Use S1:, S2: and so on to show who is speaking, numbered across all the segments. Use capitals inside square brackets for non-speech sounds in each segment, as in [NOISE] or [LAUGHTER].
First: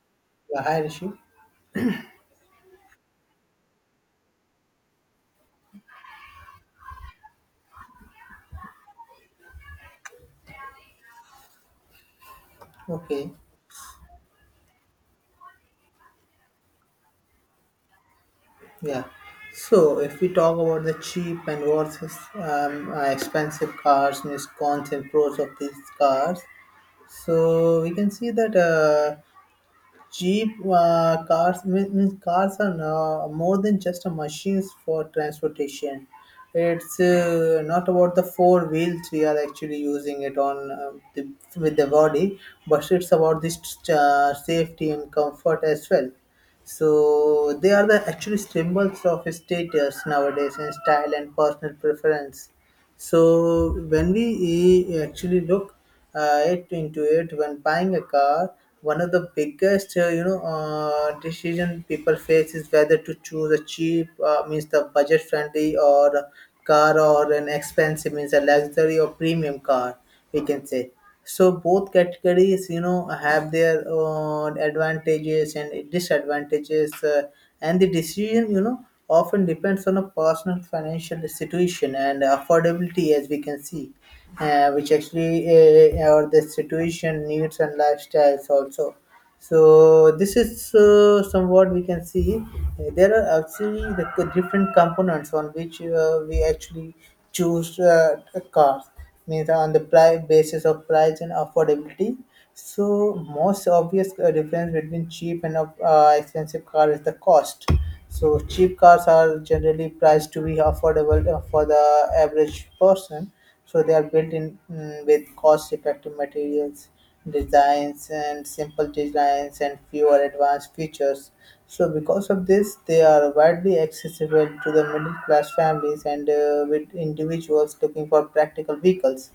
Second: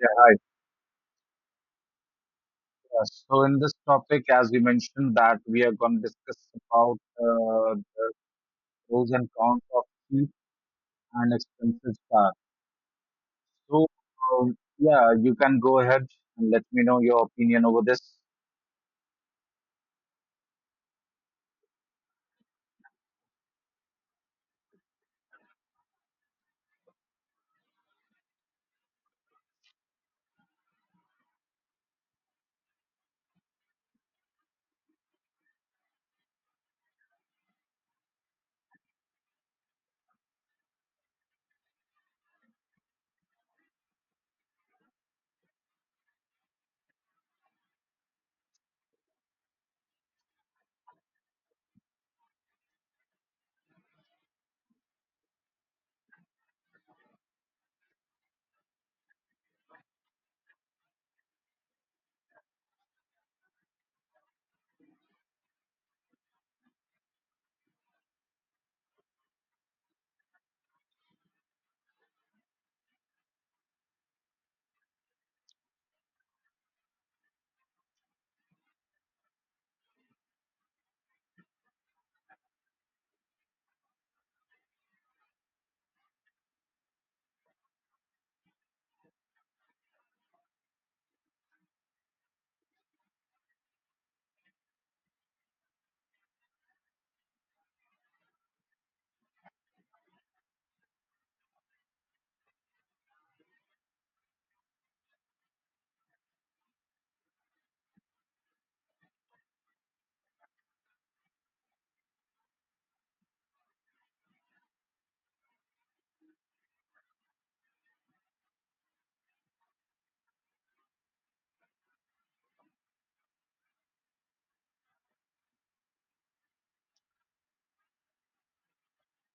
S1: Yeah, hi.
S2: Yeah, hi Rishi.
S1: So in this topic, as we mentioned, that we are going to discuss about the pros and cons of cheap and expensive cars.
S2: Okay,
S1: So yeah, you can go ahead and let me know your opinion over this.
S2: yeah. So if we talk about the cheap and versus expensive cars, miscons and pros of these cars, we can see that cheap cars means cars are now more than just a machines for transportation. It's not about the four wheels we are actually using it on, with the body, but it's about this safety and comfort as well. So they are the actually symbols of status nowadays in style and personal preference. So when we actually look it into it, when buying a car, one of the biggest decision people face is whether to choose a cheap, means the budget friendly, or car, or an expensive, means a luxury or premium car we can say. So both categories, have their own advantages and disadvantages, and the decision, often depends on a personal financial situation and affordability as we can see, which actually, or the situation needs and lifestyles also. So this is somewhat we can see, there are actually like, the different components on which we actually choose a car, means on the price basis of price and affordability. So most obvious difference between cheap and expensive car is the cost. So cheap cars are generally priced to be affordable for the average person. So they are built in with cost effective materials, designs and simple designs and fewer advanced features. So because of this, they are widely accessible to the middle class families and with individuals looking for practical vehicles.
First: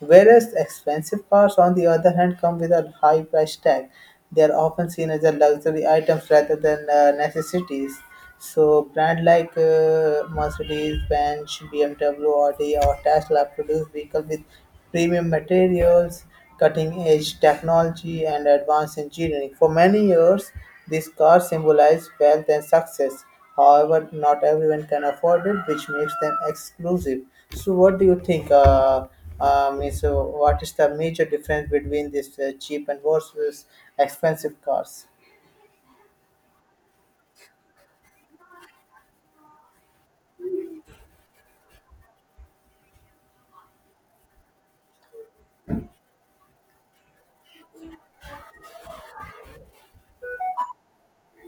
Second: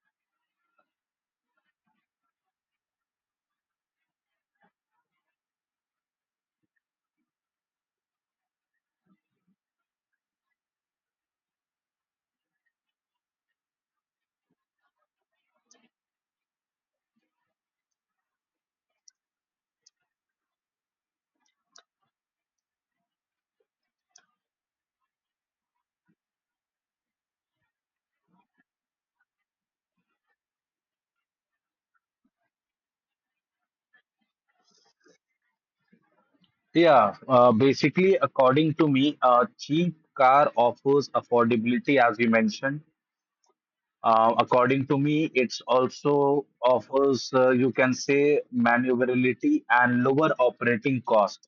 S2: Whereas expensive cars, on the other hand, come with a high price tag. They are often seen as a luxury items rather than necessities. So, brand like Mercedes, Benz, BMW, Audi, or Tesla produce vehicles with premium materials, cutting-edge technology, and advanced engineering. For many years, these cars symbolize wealth and success. However, not everyone can afford it, which makes them exclusive. So, what do you think? What is the major difference between this cheap and versus expensive cars?
S1: Yeah, basically, according to me, a cheap car offers affordability, as we mentioned. According to me, it's also offers, you can say, maneuverability and lower operating costs.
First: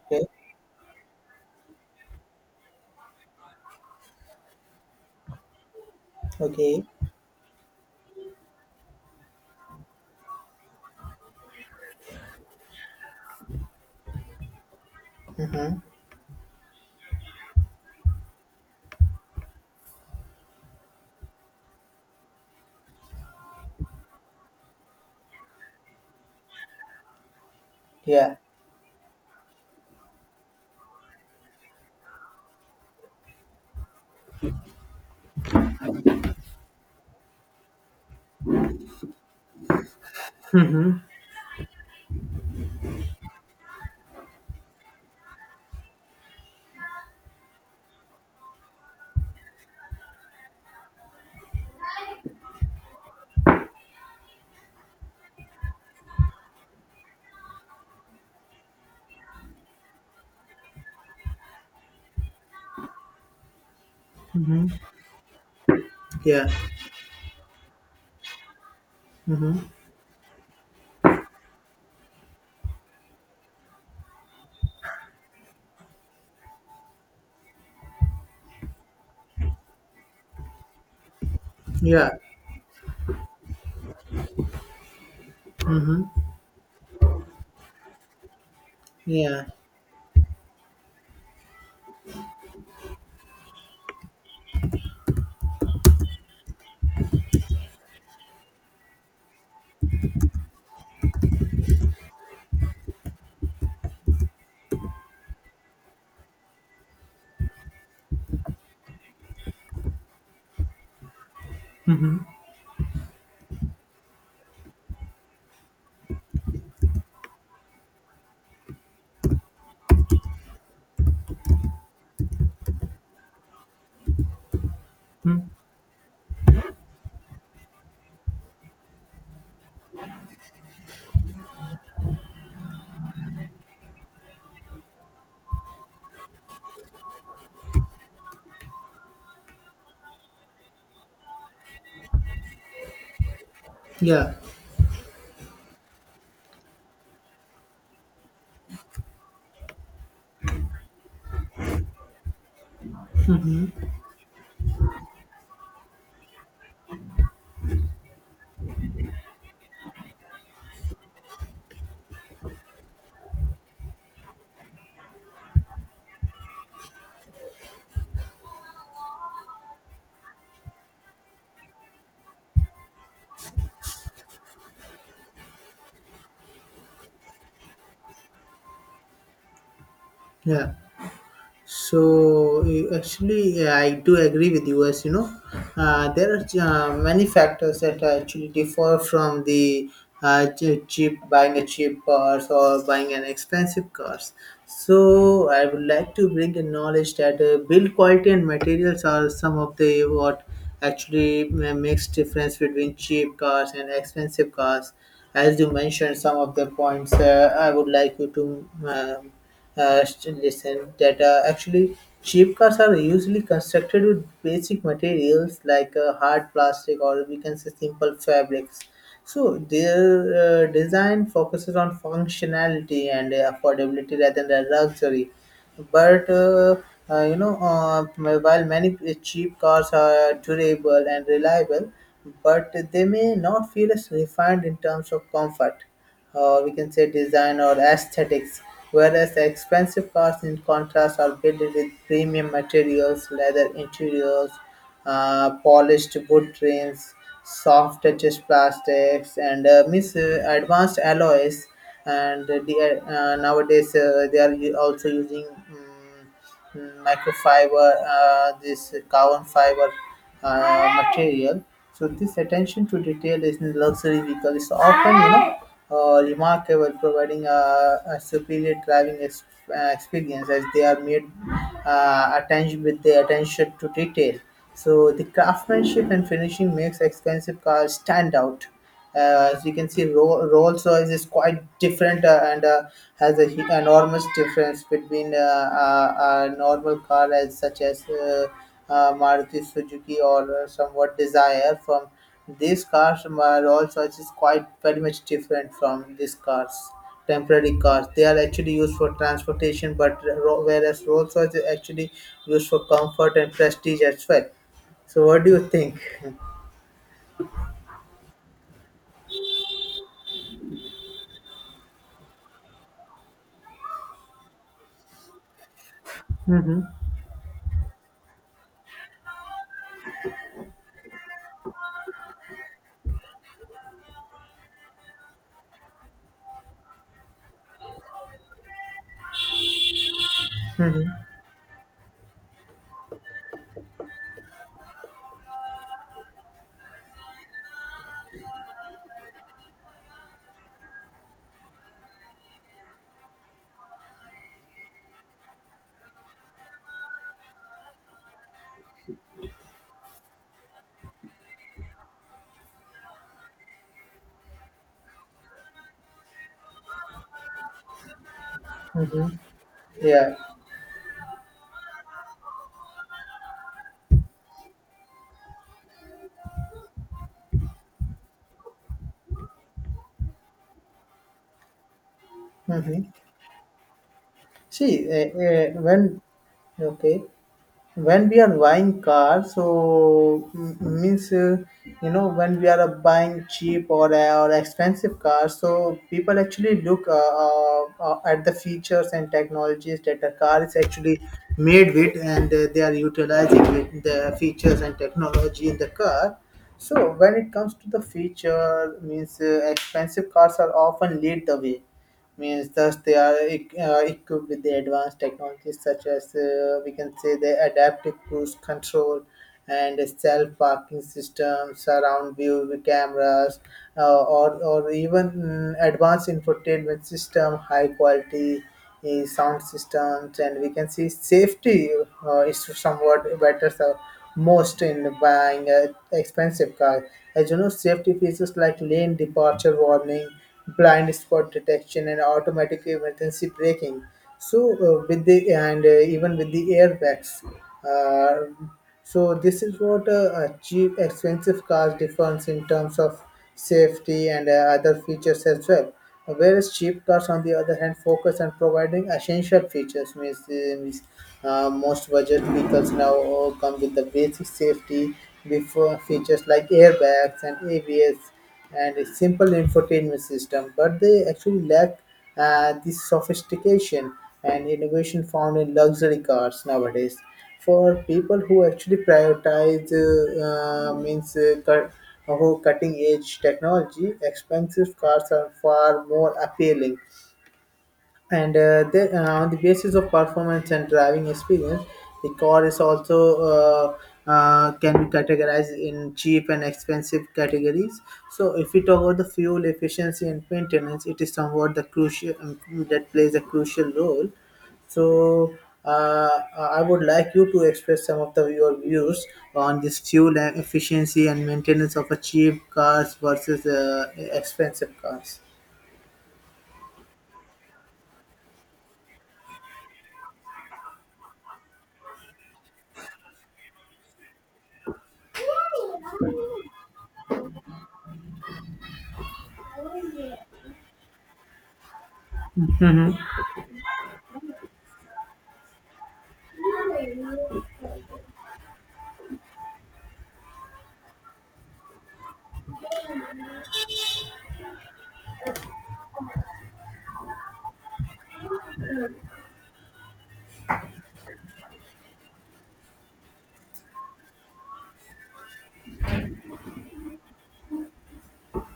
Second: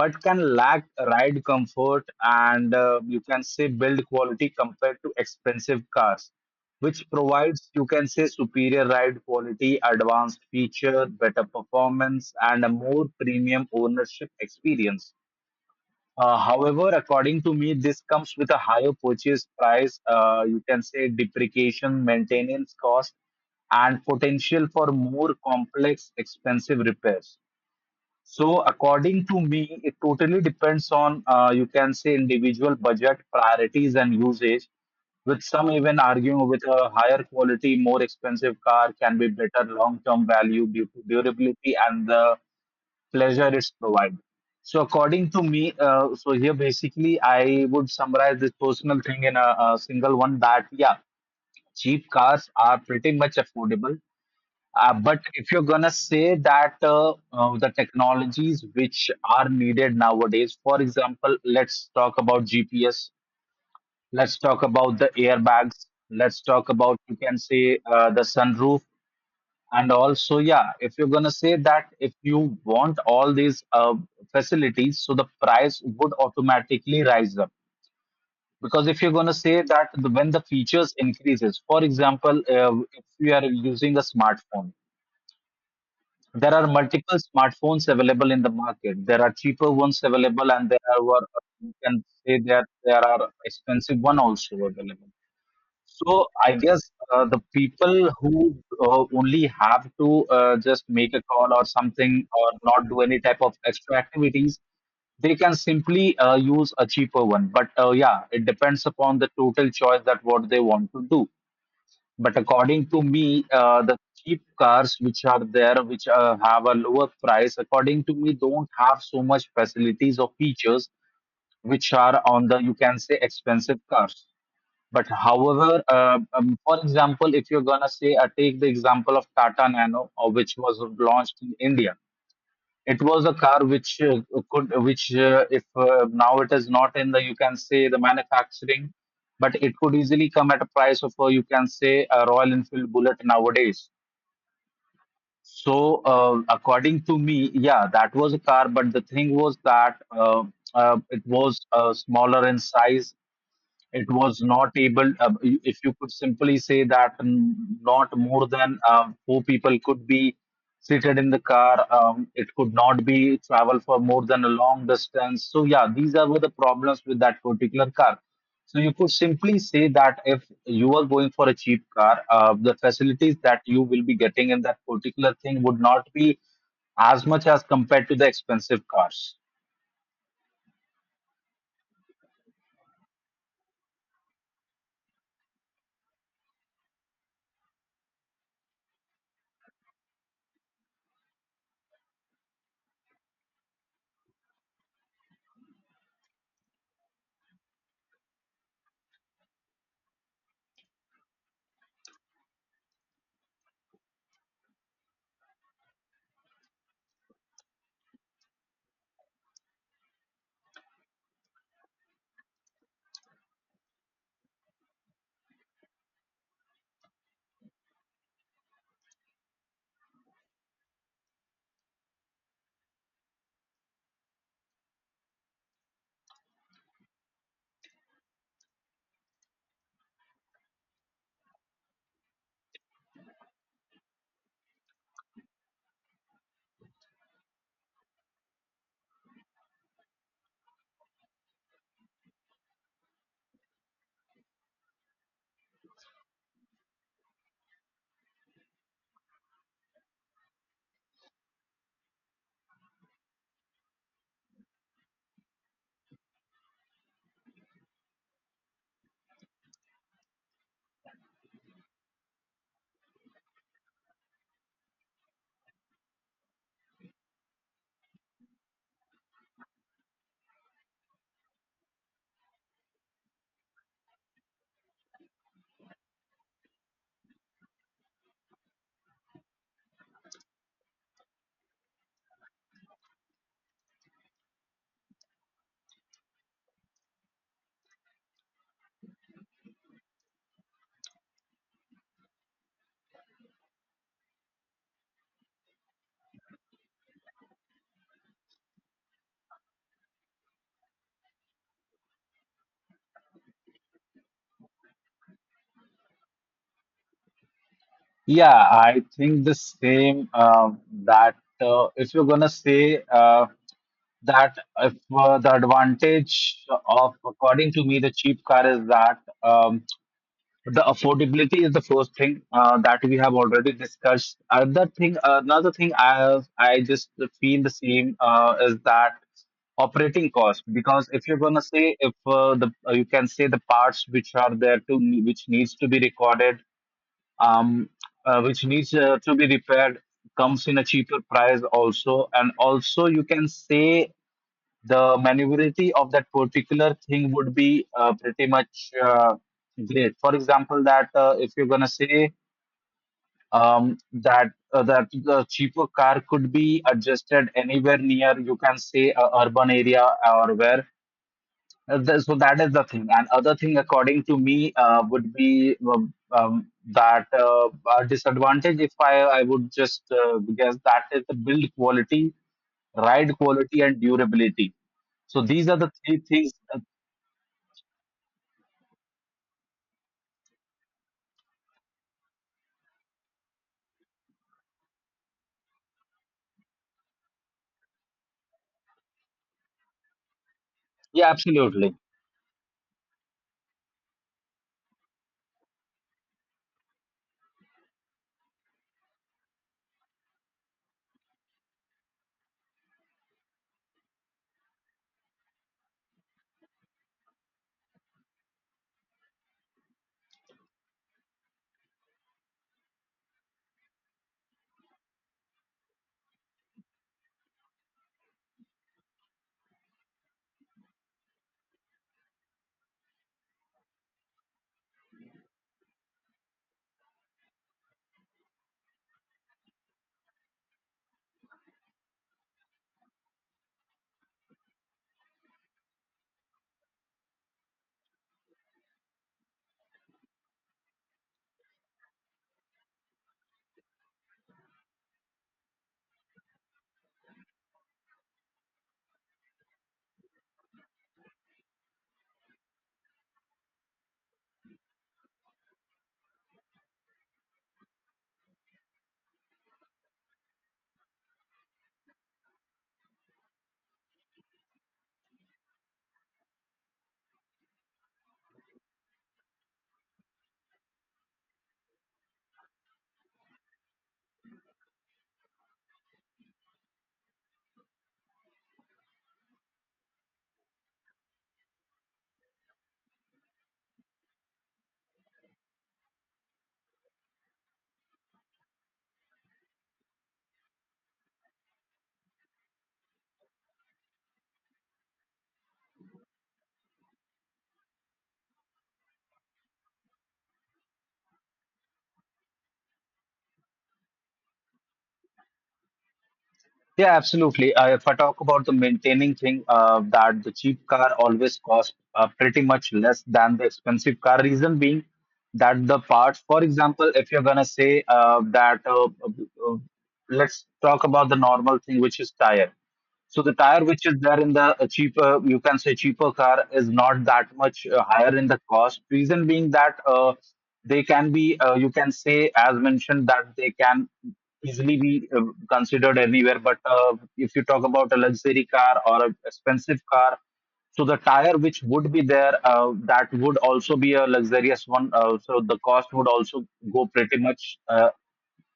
S1: But can lack ride comfort and you can say build quality compared to expensive cars,
S2: Okay.
S1: which provides you can say superior ride quality, advanced feature, better performance, and a more premium ownership experience.
S2: Mm-hmm.
S1: However, according to me, this comes with a higher purchase price, you can say depreciation, maintenance cost, and potential for more complex expensive repairs.
S2: Yeah.
S1: So according to me, it totally depends on you can say individual budget, priorities, and usage, with some even arguing with a higher quality, more expensive car can be better long-term value due to durability and the pleasure it's provided. So according to me, so here basically I would summarize this personal thing in a single one that yeah, cheap cars are pretty much affordable, but if you're gonna say that the technologies which are needed nowadays, for example, let's talk about GPS, let's talk
S2: Mm-hmm.
S1: about the airbags, let's
S2: Yeah.
S1: talk about you can say the sunroof,
S2: Mm-hmm.
S1: and also yeah, if you're gonna say that if you want all these facilities, so the price would automatically rise up. Because if you're going to say that when the features increases, for
S2: Yeah.
S1: example, if you are using a smartphone,
S2: Mm-hmm.
S1: there are multiple smartphones available in the market. There are
S2: Yeah.
S1: cheaper ones available, and there are what you can say that there are expensive one also available. So I guess the people who only have to just make a call or something or not do any type of extra activities, they can simply use a cheaper one. But yeah, it depends upon the total choice that what they want to do.
S2: Mm-hmm.
S1: But according to me, the cheap cars which are there, which have a lower price, according to me, don't have so much facilities or features which are on the, you can say, expensive cars. But
S2: Mm-hmm.
S1: however, for example, if you're gonna say, take the example of Tata Nano, which was launched in India. It was a car which could which if now it is not in the you can say the manufacturing, but it could easily come at a price of you can say a Royal Enfield Bullet nowadays.
S2: Yeah.
S1: So according to me, yeah, that was a car, but the thing was that it was smaller in size. It was not able if you could simply say that not more than four people could be seated in the car. It could not be travel for more than a long distance, so yeah, these are were the problems with that particular car. So you could simply say that if you are going for a cheap car, the facilities that you will be getting in that particular thing would not be as much as compared to the expensive cars.
S2: Yeah. So actually, I do agree with you. As you know, there are many factors that actually differ from the cheap, buying a cheap cars or buying an expensive cars. So I would like to bring the knowledge that build quality and materials are some of the what actually makes difference between cheap cars and expensive cars. As you mentioned, some of the points I would like you to listen that actually cheap cars are usually constructed with basic materials like hard plastic, or we can say simple fabrics. So their design focuses on functionality and affordability rather than luxury, but uh, you know, uh, while many cheap cars are durable and reliable, but they may not feel as refined in terms of comfort, we can say design or aesthetics. Whereas the expensive cars, in contrast, are built with premium materials, leather interiors, polished wood trims, soft touches plastics, and advanced alloys, and they are, nowadays they are also using microfiber, this carbon fiber material. So this attention to detail is in luxury vehicle is often, remarkable, providing a superior driving experience, as they are made attention with the attention to detail. So the craftsmanship and finishing makes expensive cars stand out. As you can see, Rolls Royce is quite different and has a enormous difference between a normal car, as such as Maruti Suzuki or somewhat Desire. From these cars, my Rolls Royce is quite very much different from these cars. Temporary cars. They are actually used for transportation, but whereas Rolls Royce is actually used for comfort and prestige as well. So, what do you think? [LAUGHS]
S1: Yeah, I think the same. That if you're gonna say that if the advantage of, according to me, the cheap car is that um, the affordability is the first thing that we have already discussed. Another thing I just feel the same is that operating cost, because if you're gonna say if the you can say the parts which are there to which needs to be recorded, um, which needs to be repaired, comes in a cheaper price also, and also you can say the maneuverability of that particular thing would be pretty much great. For example, that if you're going to say that that the cheaper car could be adjusted anywhere near you can say a urban area
S2: Yeah.
S1: or where so that is the thing. And other thing, according to me, would be that a disadvantage. If I would just guess, that is the build quality,
S2: Hmm.
S1: ride quality, and durability.
S2: See,
S1: So these are the three
S2: when
S1: things.
S2: okay, when we are buying cars, so mm, means you know when we are buying cheap or expensive cars, so people actually look at the features and technologies that the car is actually
S1: Yeah,
S2: made
S1: absolutely.
S2: with, and they are utilizing with the features and technology in the car. So when it comes to the feature, means expensive cars are often lead the way, means thus they are equipped with the advanced technologies such as we can say the adaptive cruise control and self parking systems, surround view cameras, or or even advanced infotainment system, high quality sound systems, and we can see safety is somewhat better, so most in buying an expensive car. As you know, safety features like lane departure warning, blind spot detection, and automatic emergency braking. So with the and even with the airbags. Uh, so this is what a cheap, expensive car differs in terms of safety and other features as well. Whereas cheap cars, on the other hand, focus on providing essential features. Means, means Most budget vehicles now all come with the basic safety before features like airbags and ABS and a simple infotainment system, but they actually lack the sophistication and innovation found in luxury cars nowadays. For people who actually prioritize means cut, who cutting edge technology, expensive cars are far more appealing, and on the basis of performance and driving experience, the car is also can be categorized in cheap and expensive categories. So if we talk about the fuel efficiency and maintenance, it is somewhat the crucial that plays a crucial role. So I would like you to express some of the your views on this fuel and efficiency and maintenance of a cheap cars versus expensive cars.
S1: Yeah, absolutely. If I talk about the maintaining thing, that the cheap car always costs pretty much less than the expensive car. Reason being that the parts, for example, if you're gonna say let's talk about the normal thing, which is tire. So the tire which is there in the you can say cheaper car is not that much higher in the cost. Reason being that they can be, you can say, as mentioned, that they can easily be considered anywhere. But if you talk about a luxury car or a expensive car, so the tire which would be there, that would also be a luxurious one. So the cost would also go pretty much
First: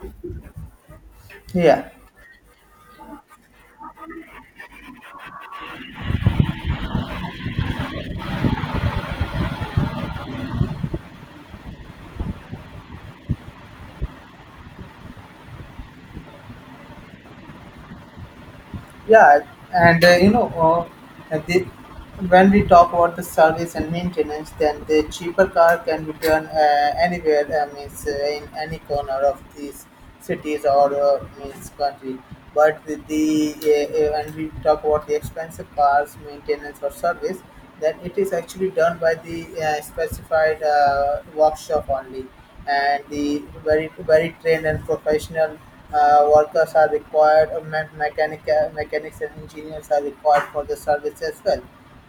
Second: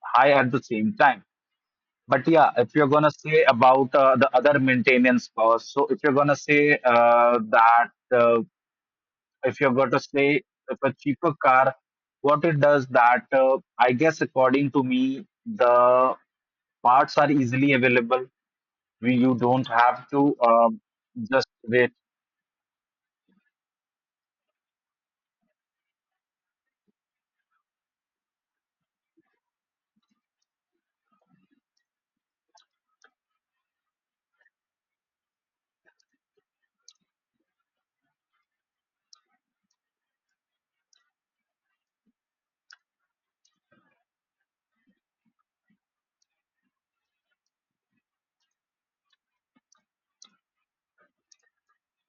S1: high at the same time.
S2: Yeah.
S1: But yeah, if you're gonna say about the other maintenance costs, so if you're gonna say that if you're going to say if a cheaper car, what it does that I guess according to me, the parts are easily available. We You
S2: Yeah,
S1: don't
S2: and
S1: have to
S2: uh, uh,
S1: just
S2: the,
S1: wait.
S2: when we talk about the service and maintenance, then the cheaper car can be done anywhere, means in any corner of these cities or means country. But the when we talk about the expensive cars maintenance or service, then it is actually done by the specified workshop only, and the very very trained and professional workers are required. Mechanic, mechanics and engineers are required for the service as well.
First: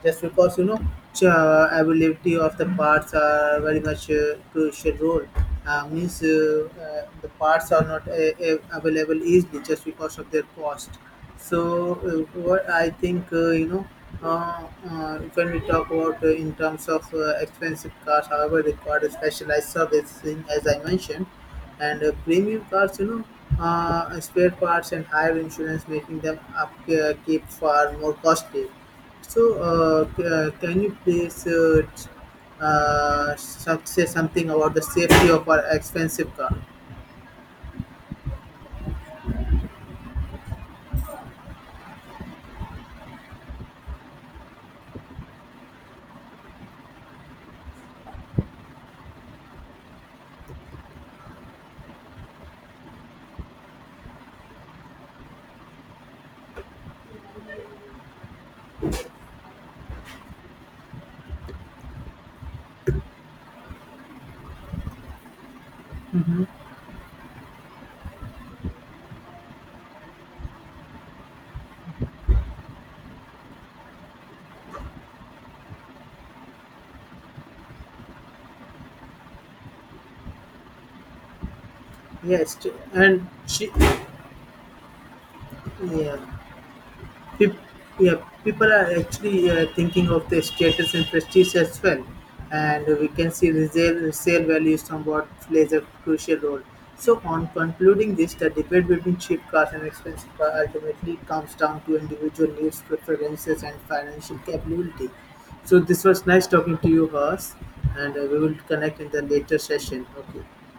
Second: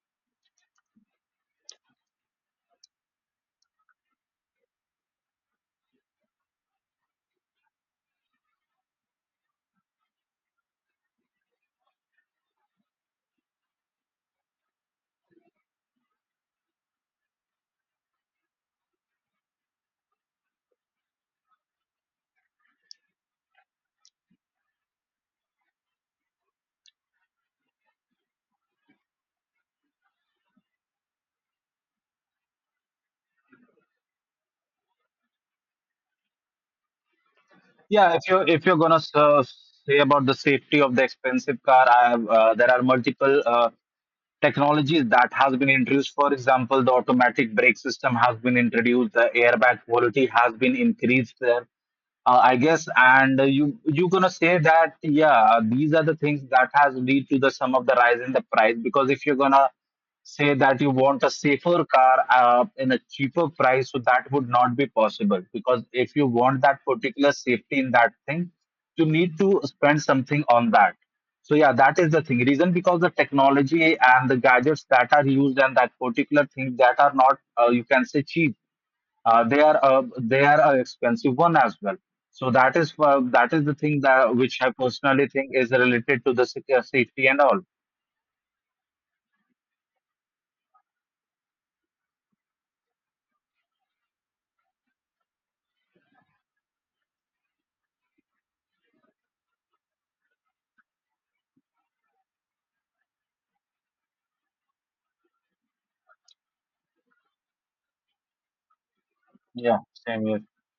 S2: Just because you know, availability of the parts are very much crucial role. Means The parts are not available easily just because of their cost. So, what I think, uh, when we talk about in terms of expensive cars, however, require a specialized servicing, as I mentioned, and premium cars, you know, spare parts and higher insurance, making them up keep far more costly. So, can you please say something about the safety of our expensive car?
S1: Yeah, if you're gonna say about the safety of the expensive car, I have, there are multiple. Technologies that has been introduced. For example, the automatic brake system has been introduced, the airbag quality has been increased there. I guess, and you gonna say that yeah, these are the things that has lead to the some of the rise in the price, because if you're gonna say that you want a safer car in a cheaper price, so that would not be possible, because if you want that particular safety in that thing, you need to spend something on that. So yeah, that is the thing. Reason because the technology and the gadgets that are used and that particular thing that are not you can say cheap, they are an expensive one as well. So
S2: Yes, t- and
S1: that is
S2: she,
S1: the thing that which I personally think is
S2: yeah.
S1: related to the safety and
S2: Peop
S1: all.
S2: Yeah, people are actually thinking of their status and prestige as well, and we can see resale, resale value somewhat plays a crucial role. So, on concluding this, the debate between cheap cars and expensive cars ultimately comes down to individual needs, preferences, and financial capability. So, this was nice talking to you, Haas, and we will connect in the later
S1: Yeah,
S2: session.
S1: same here.
S2: Okay.